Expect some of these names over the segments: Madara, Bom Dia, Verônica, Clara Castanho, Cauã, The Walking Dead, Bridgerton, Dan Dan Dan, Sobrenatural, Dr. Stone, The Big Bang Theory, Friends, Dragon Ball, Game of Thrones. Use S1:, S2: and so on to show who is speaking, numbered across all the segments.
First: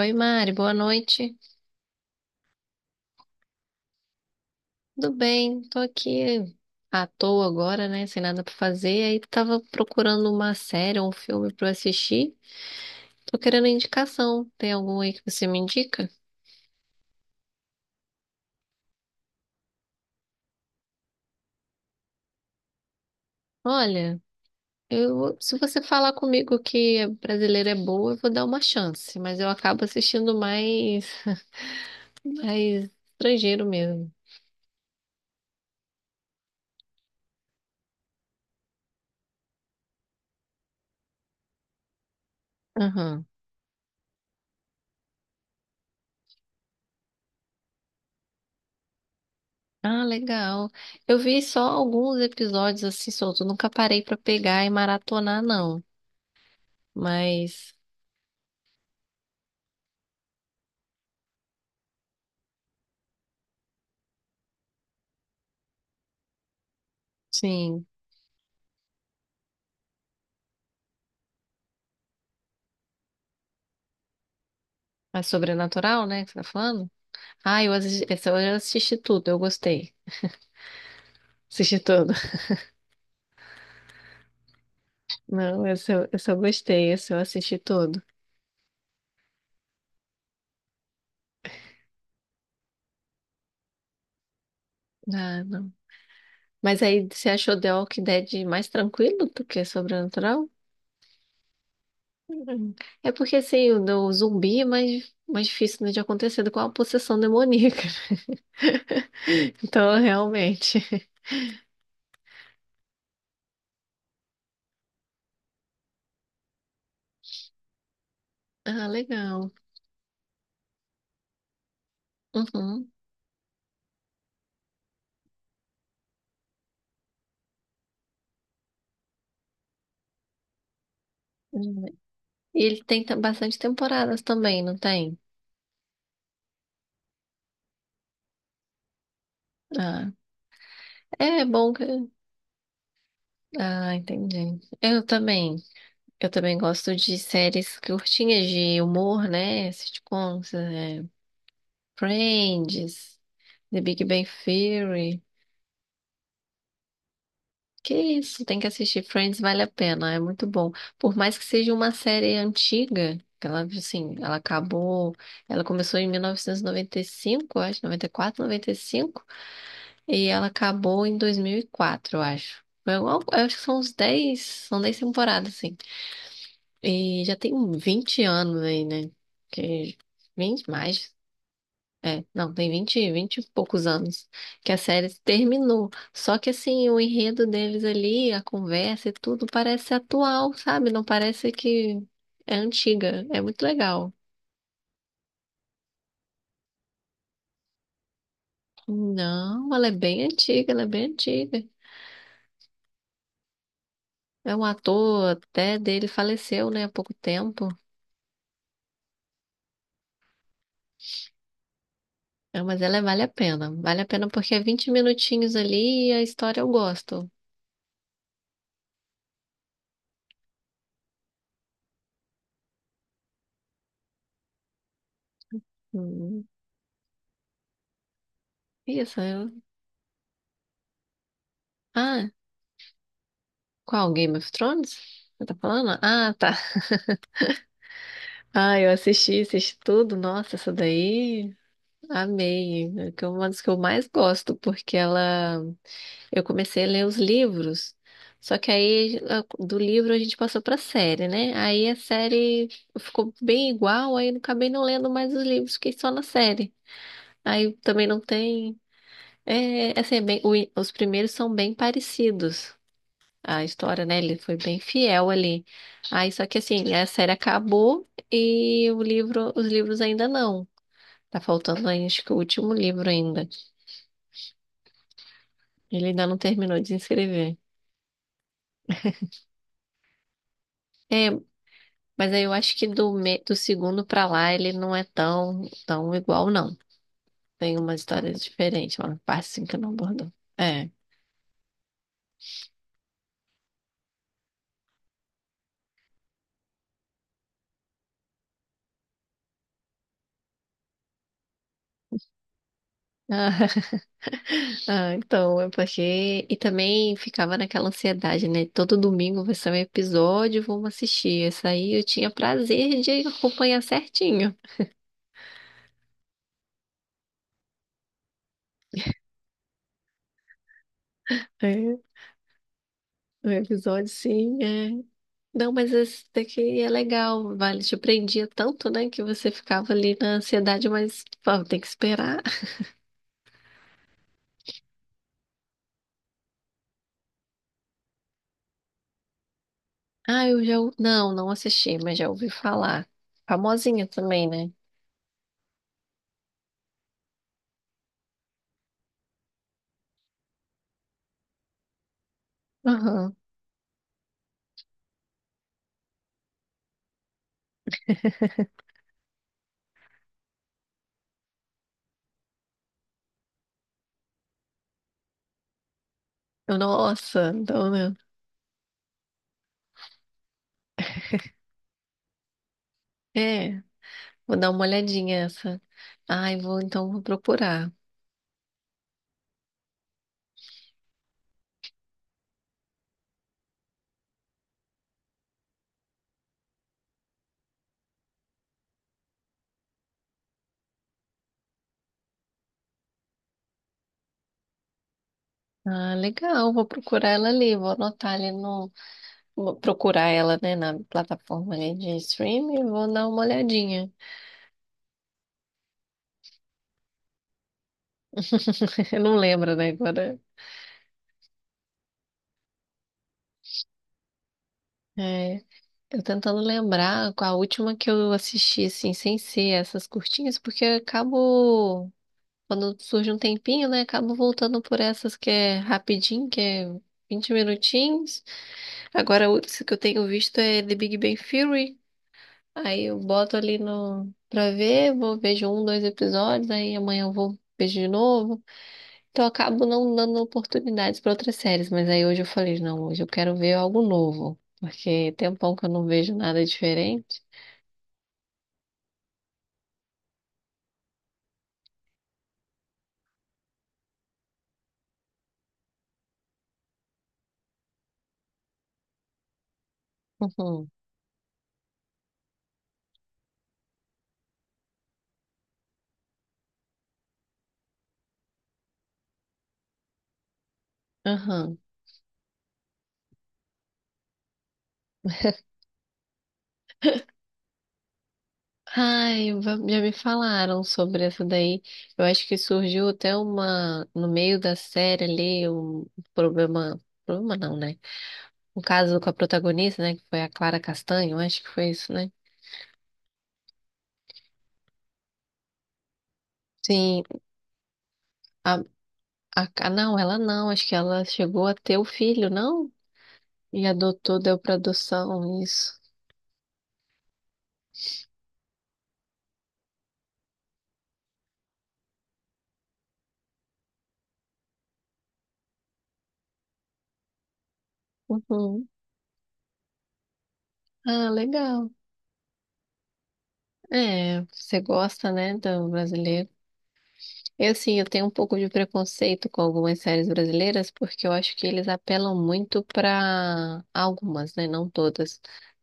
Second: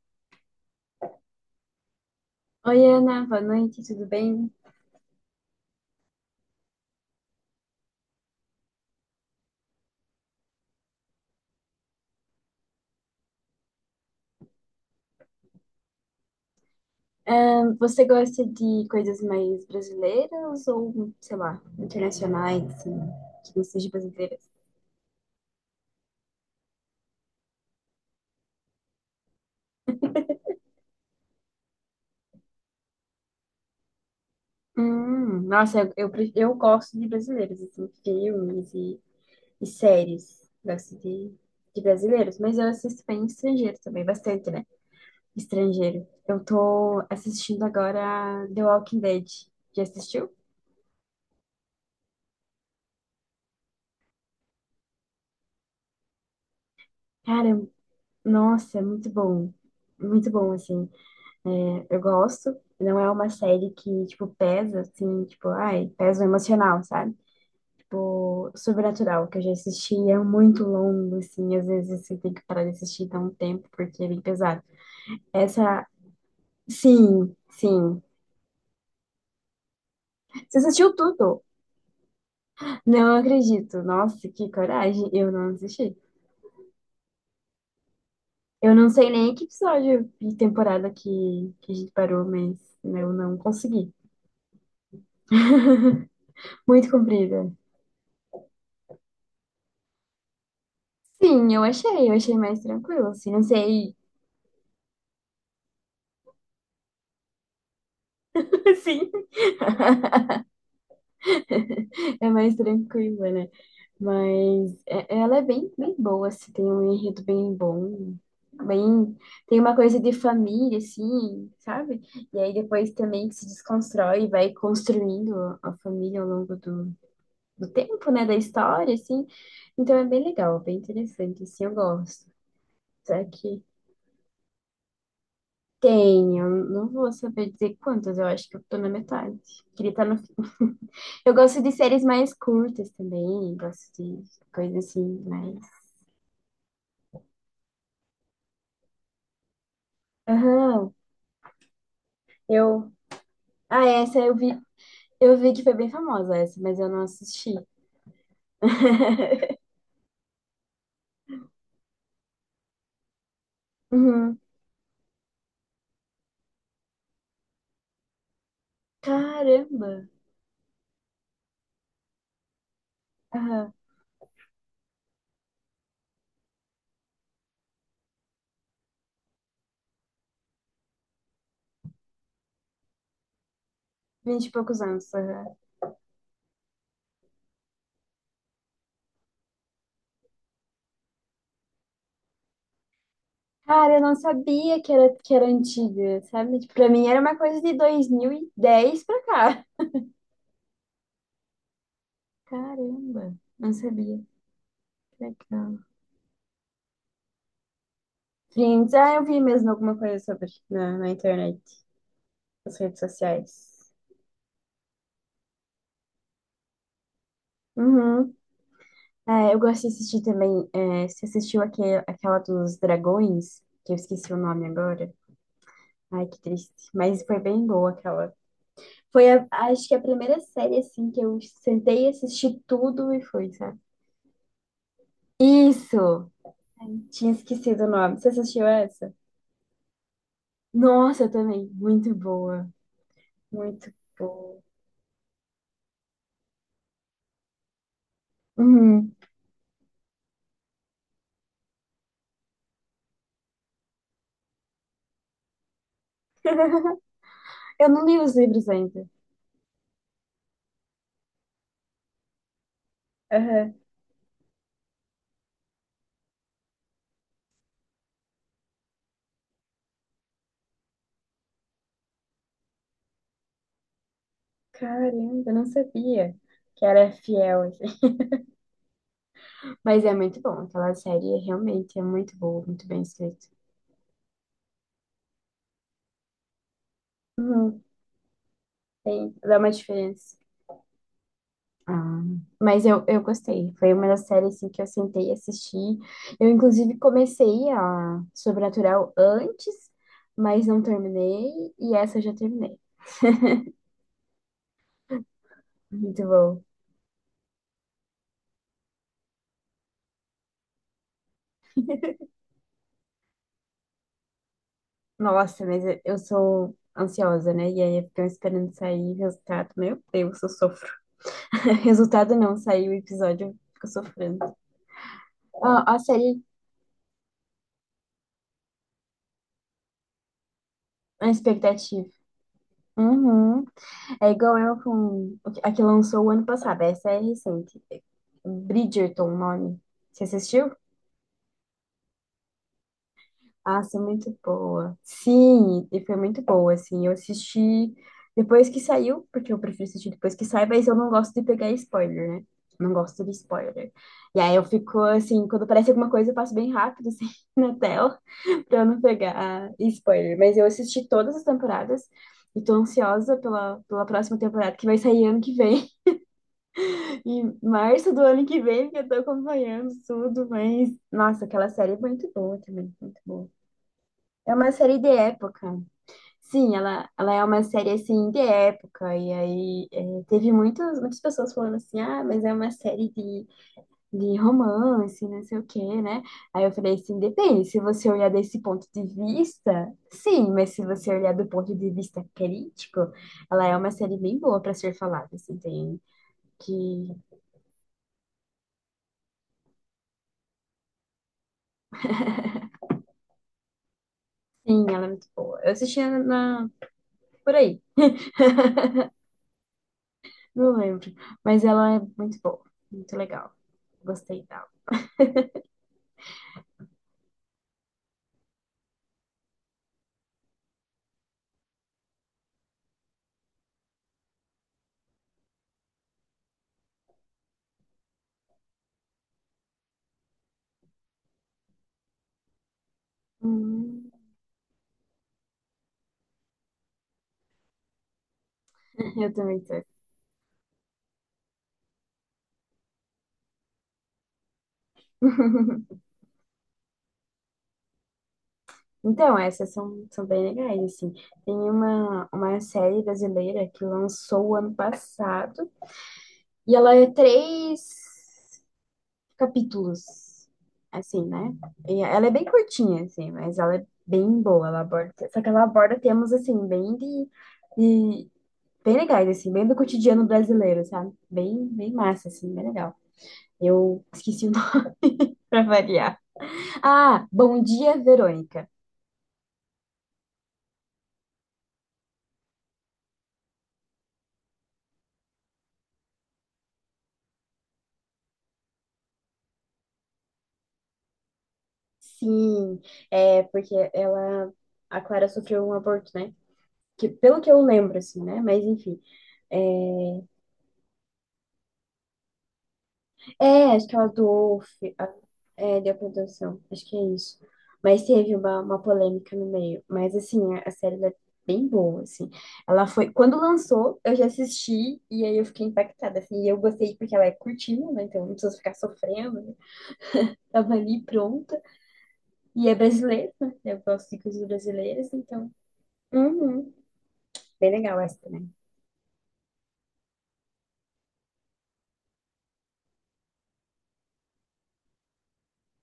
S1: Oi, Mari, boa noite.
S2: Oi, Ana, boa noite, tudo bem?
S1: Tudo bem? Tô aqui à toa agora, né? Sem nada pra fazer. Aí tava procurando uma série, um filme pra eu assistir. Tô querendo indicação. Tem algum aí que você me indica?
S2: Você gosta de coisas mais brasileiras ou, sei lá, internacionais, assim, que não sejam
S1: Olha,
S2: brasileiras?
S1: eu, se você falar comigo que é brasileira é boa, eu vou dar uma chance, mas eu acabo assistindo mais, mais estrangeiro mesmo.
S2: Nossa, eu eu gosto de brasileiros, assim, filmes e séries. Gosto de brasileiros, mas eu assisto bem
S1: Aham.
S2: estrangeiro também, bastante, né? Estrangeiro. Eu tô assistindo agora The Walking Dead. Já
S1: Ah,
S2: assistiu?
S1: legal. Eu vi só alguns episódios assim soltos, nunca parei pra pegar e maratonar, não.
S2: Cara,
S1: Mas
S2: nossa, é muito bom. Muito bom, assim. Eu gosto. Não é uma série que, tipo, pesa, assim, tipo, ai, pesa o emocional, sabe?
S1: sim,
S2: Tipo, Sobrenatural, que eu já assisti, é muito longo, assim, às vezes você tem que parar de assistir dá um tempo, porque é bem pesado.
S1: mas
S2: Essa,
S1: sobrenatural, né, que você tá falando?
S2: sim,
S1: Ah, eu
S2: sim.
S1: assisti, esse eu assisti tudo, eu gostei.
S2: Você assistiu tudo?
S1: Assisti tudo.
S2: Não acredito. Nossa, que coragem. Eu não
S1: Não, esse
S2: assisti.
S1: eu, esse eu gostei, esse eu assisti tudo.
S2: Eu não sei nem que episódio e temporada que a gente parou, mas eu não consegui.
S1: Ah, não. Mas
S2: Muito
S1: aí você
S2: comprida.
S1: achou The Walking Dead mais tranquilo do que sobrenatural?
S2: Sim, eu achei mais
S1: Hum.
S2: tranquilo,
S1: É
S2: assim,
S1: porque
S2: não
S1: assim, o
S2: sei.
S1: do zumbi é mais, mais difícil né, de acontecer do que uma possessão demoníaca.
S2: Sim,
S1: Então, realmente.
S2: é mais tranquila, né? Mas ela é bem, bem boa, assim, tem um enredo bem bom,
S1: Ah,
S2: bem,
S1: legal.
S2: tem uma coisa de família, assim, sabe? E aí
S1: Uhum.
S2: depois também se desconstrói e vai construindo a família ao longo do tempo, né? Da história, assim. Então é bem legal, bem interessante, assim, eu
S1: Hum.
S2: gosto.
S1: E ele tem
S2: Só
S1: bastante
S2: que
S1: temporadas também, não tem?
S2: tem, eu não vou saber dizer quantas, eu acho que eu tô na metade. Queria estar
S1: Ah,
S2: no fim. Eu
S1: é
S2: gosto de
S1: bom que.
S2: séries mais curtas também, gosto
S1: Ah,
S2: de
S1: entendi.
S2: coisas
S1: Eu
S2: assim,
S1: também.
S2: mais.
S1: Eu também gosto de séries curtinhas de humor, né? Sitcoms,
S2: Aham,
S1: é,
S2: eu.
S1: Friends, The
S2: Ah,
S1: Big
S2: essa
S1: Bang
S2: eu vi,
S1: Theory.
S2: eu vi que foi bem famosa essa, mas eu não assisti.
S1: Que isso, tem que assistir Friends, vale a pena, é muito bom. Por mais que seja uma série antiga, que ela, assim, ela
S2: Uhum.
S1: acabou, ela começou em 1995, eu acho, 94, 95, e cinco,
S2: Caramba!
S1: e ela acabou em 2004, eu acho. Eu acho que
S2: Aham,
S1: são uns 10, são 10 temporadas, assim. E já tem um 20 anos aí, né? Que 20 mais. É, não, tem 20, 20 e poucos anos
S2: vinte e
S1: que a
S2: poucos
S1: série
S2: anos. Aham.
S1: terminou. Só que assim, o enredo deles ali, a conversa e tudo parece atual, sabe? Não parece que é antiga. É muito
S2: Cara, eu
S1: legal.
S2: não sabia que era antiga, sabe? Tipo, pra mim era uma coisa de 2010 pra cá.
S1: Não, ela é bem antiga, ela é bem antiga.
S2: Caramba! Não sabia.
S1: É um
S2: Que
S1: ator
S2: legal.
S1: até dele faleceu, né, há pouco tempo.
S2: Friends, ah, eu vi mesmo alguma coisa sobre na internet,
S1: É,
S2: nas
S1: mas ela
S2: redes
S1: é, vale a pena.
S2: sociais.
S1: Vale a pena porque é 20 minutinhos ali e a história eu gosto.
S2: Uhum. É, eu gosto de assistir também. É, você assistiu aquele, aquela dos dragões, que eu esqueci o nome agora. Ai, que
S1: Hum.
S2: triste. Mas foi bem boa aquela.
S1: Isso.
S2: Foi, acho que a primeira série, assim, que eu sentei e
S1: Ah,
S2: assisti tudo e foi, sabe?
S1: qual? Game of Thrones? Você tá falando?
S2: Isso!
S1: Ah, tá.
S2: Ai, tinha esquecido o nome. Você assistiu
S1: Ah, eu
S2: essa?
S1: assisti, assisti tudo. Nossa, essa
S2: Nossa, eu
S1: daí
S2: também. Muito boa.
S1: amei. É que é uma das que eu
S2: Muito
S1: mais gosto,
S2: boa.
S1: porque ela. Eu comecei a ler os livros, só que
S2: Uhum.
S1: aí do livro a gente passou pra série, né? Aí a série ficou bem igual, aí eu acabei não lendo mais os livros, fiquei só na série. Aí
S2: Eu não
S1: também
S2: li
S1: não
S2: os livros
S1: tem.
S2: ainda.
S1: É, assim, os primeiros são bem parecidos. A
S2: Aham.
S1: história, né? Ele foi bem fiel ali. Aí, só que assim, a série acabou e o livro, os livros ainda não. Tá faltando, aí, acho que o último livro ainda.
S2: Caramba, eu não
S1: Ele ainda
S2: sabia
S1: não terminou
S2: que
S1: de
S2: era
S1: escrever.
S2: fiel. Mas é muito bom, aquela
S1: É,
S2: série realmente é
S1: mas
S2: muito
S1: aí eu
S2: boa,
S1: acho que
S2: muito bem escrita.
S1: do segundo pra lá ele não é tão igual, não. Tem
S2: Uhum,
S1: umas histórias diferentes, uma
S2: tem,
S1: parte
S2: dá
S1: assim
S2: uma
S1: que não abordou.
S2: diferença.
S1: É.
S2: Ah, mas eu gostei. Foi uma das séries assim, que eu sentei e assisti. Eu, inclusive, comecei a Sobrenatural antes, mas não terminei. E essa eu já terminei.
S1: Ah, então, é
S2: Muito
S1: porque. E
S2: bom.
S1: também ficava naquela ansiedade, né? Todo domingo vai ser um episódio, vamos assistir. Esse aí eu tinha prazer de acompanhar certinho.
S2: Nossa, mas eu sou ansiosa, né? E aí eu fico esperando sair o resultado. Meu Deus, eu sofro.
S1: É,
S2: Resultado não, saiu o episódio,
S1: o
S2: eu fico
S1: episódio
S2: sofrendo.
S1: sim, é. Não,
S2: Ah,
S1: mas
S2: a
S1: esse
S2: série,
S1: daqui é legal, vale. Te prendia tanto, né? Que você ficava ali na ansiedade, mas
S2: a
S1: pô, tem que
S2: expectativa.
S1: esperar.
S2: Uhum. É igual eu com a que lançou o ano passado, essa é recente. Bridgerton, o nome. Você
S1: Ah, eu
S2: assistiu?
S1: já. Não, não assisti, mas já ouvi falar.
S2: Nossa,
S1: Famosinha
S2: muito
S1: também, né?
S2: boa. Sim, e foi muito boa, assim. Eu assisti depois que saiu, porque eu prefiro assistir depois que sai, mas eu não gosto de pegar spoiler, né? Não gosto de
S1: Aham.
S2: spoiler. E aí eu fico assim, quando aparece alguma coisa, eu passo bem rápido, assim, na tela, pra eu não pegar spoiler. Mas eu assisti todas as temporadas e tô ansiosa pela próxima temporada, que vai sair ano que vem.
S1: Eu, nossa,
S2: Em
S1: então,
S2: março
S1: né?
S2: do ano que vem, que eu tô acompanhando tudo, mas. Nossa, aquela série é muito boa também, muito boa.
S1: É.
S2: É
S1: Vou dar
S2: uma
S1: uma
S2: série de
S1: olhadinha
S2: época.
S1: essa. Ai,
S2: Sim,
S1: vou
S2: ela,
S1: então vou
S2: ela é uma série
S1: procurar.
S2: assim de época. E aí é, teve muitas, muitas pessoas falando assim, ah, mas é uma série de romance, não sei o quê, né? Aí eu falei assim, depende, se você olhar desse ponto de vista, sim, mas se você olhar do ponto de vista crítico, ela é uma série bem boa para ser falada, assim, tem.
S1: Ah, legal, vou
S2: Que
S1: procurar ela ali, vou anotar ali no. Vou procurar ela, né, na plataforma ali de streaming, e vou dar uma olhadinha.
S2: Sim, ela é muito boa. Eu assistia por aí,
S1: Eu não lembro, né, agora.
S2: não lembro. Mas ela é muito boa, muito legal. Gostei dela.
S1: É, eu tentando lembrar qual a última que eu assisti, assim, sem ser essas curtinhas, porque eu acabo, quando surge um tempinho, né, acabo voltando por essas que é rapidinho, que é 20 minutinhos. Agora, a outra que eu tenho visto é The Big Bang Theory. Aí eu boto ali
S2: Hum,
S1: no pra ver, vou vejo um, dois episódios, aí amanhã eu vou vejo de novo.
S2: eu
S1: Então eu
S2: também tô.
S1: acabo não dando oportunidades para outras séries, mas aí hoje eu falei, não, hoje eu quero ver algo novo, porque tem um tempão que eu não vejo nada diferente.
S2: Então, essas são bem legais, assim. Tem uma série brasileira que lançou ano passado, e ela é três capítulos,
S1: Uhum.
S2: assim, né? E ela é bem curtinha, assim, mas ela é bem boa. Ela aborda, só que ela aborda temas, assim, bem de- bem legais, assim, bem do cotidiano brasileiro, sabe? Bem,
S1: Aham.
S2: bem massa, assim, bem legal. Eu esqueci o nome pra variar. Ah, Bom Dia, Verônica.
S1: Ai, já me falaram sobre essa daí. Eu acho que surgiu até uma no meio da série ali um problema, problema não, né? Um caso com a protagonista, né, que foi a Clara Castanho, eu acho que foi isso, né?
S2: Sim, é porque ela, a Clara sofreu um aborto, né? Que,
S1: Sim,
S2: pelo que eu lembro, assim, né? Mas
S1: a
S2: enfim.
S1: Não,
S2: É,
S1: ela não. Acho que ela chegou a ter o filho, não?
S2: É,
S1: E
S2: acho que ela
S1: adotou, deu
S2: doou,
S1: para adoção,
S2: deu
S1: isso.
S2: produção, acho que é isso. Mas teve uma polêmica no meio. Mas, assim, a série ela é bem boa, assim. Quando lançou, eu já assisti e aí eu fiquei impactada, assim. E eu gostei porque ela é curtinha, né? Então não precisa ficar
S1: Uhum.
S2: sofrendo, né? Tava ali
S1: Ah,
S2: pronta.
S1: legal.
S2: E é brasileira, né? Eu gosto de
S1: É,
S2: coisas
S1: você
S2: brasileiras,
S1: gosta,
S2: então.
S1: né, do brasileiro?
S2: Uhum. Bem
S1: Eu sim,
S2: legal
S1: eu
S2: essa
S1: tenho um
S2: também.
S1: pouco de preconceito com algumas séries brasileiras, porque eu acho que eles apelam muito para algumas, né? Não todas,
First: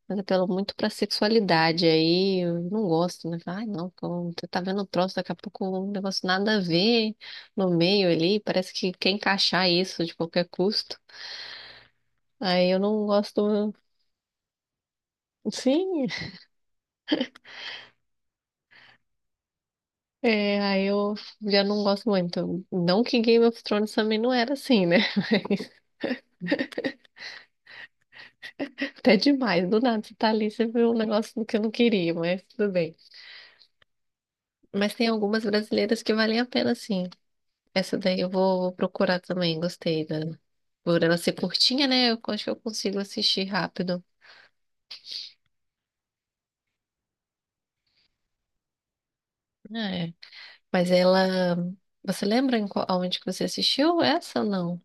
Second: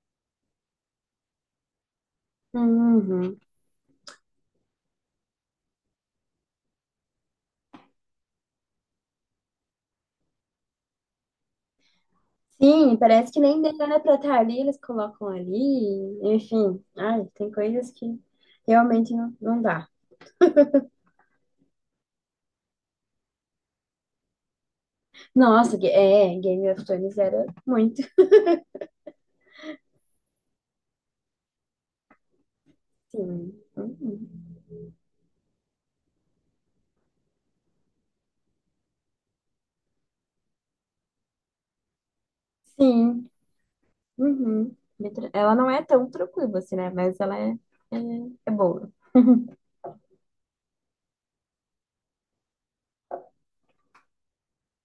S1: mas apelam muito para sexualidade. Aí eu não gosto,
S2: Uhum.
S1: né? Falo, ai, não, como você tá vendo o troço, daqui a pouco um negócio nada a ver no meio ali, parece que quer encaixar isso de qualquer custo. Aí eu
S2: Sim,
S1: não
S2: parece que nem
S1: gosto.
S2: dele era pra estar ali, eles colocam
S1: Sim,
S2: ali, enfim. Ai, tem coisas que realmente não, não dá.
S1: é, aí eu já não gosto muito. Não que Game of Thrones também não era assim, né?
S2: Nossa, Game of Thrones era muito.
S1: Até demais, do nada você tá ali, você viu um negócio que eu não queria, mas tudo bem.
S2: Sim. Uhum.
S1: Mas tem algumas brasileiras que valem a pena, sim. Essa daí eu vou, vou procurar também, gostei dela. Por ela ser curtinha, né? Eu acho que eu consigo
S2: Sim.
S1: assistir rápido.
S2: Uhum. Ela não é tão tranquila assim, né? Mas ela é, é boa.
S1: É. Mas ela. Você lembra em qual, aonde que você assistiu essa ou não?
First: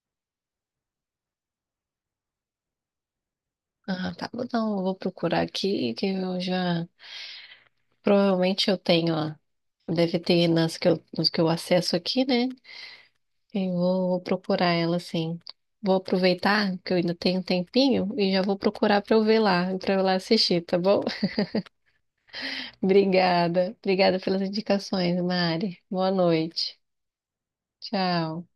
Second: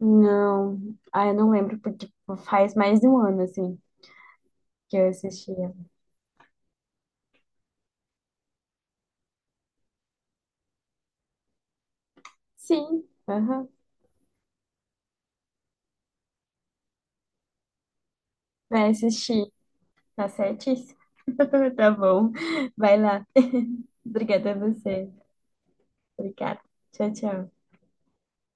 S2: Não. Ah, eu não lembro, porque tipo, faz mais de um ano, assim,
S1: Ah, tá. Não, eu vou
S2: que eu
S1: procurar
S2: assisti ela.
S1: aqui, que eu já. Provavelmente eu tenho, ó. Deve ter nas que eu, nos que eu acesso aqui, né?
S2: Sim, aham.
S1: Eu vou procurar ela, sim. Vou aproveitar que eu ainda tenho um tempinho e já vou
S2: Vai
S1: procurar pra eu ver
S2: assistir.
S1: lá, pra eu lá
S2: Tá
S1: assistir, tá
S2: certíssimo.
S1: bom?
S2: Tá bom. Vai lá.
S1: Obrigada. Obrigada pelas
S2: Obrigada a você.
S1: indicações, Mari. Boa
S2: Obrigada.
S1: noite.
S2: Tchau, tchau.
S1: Tchau.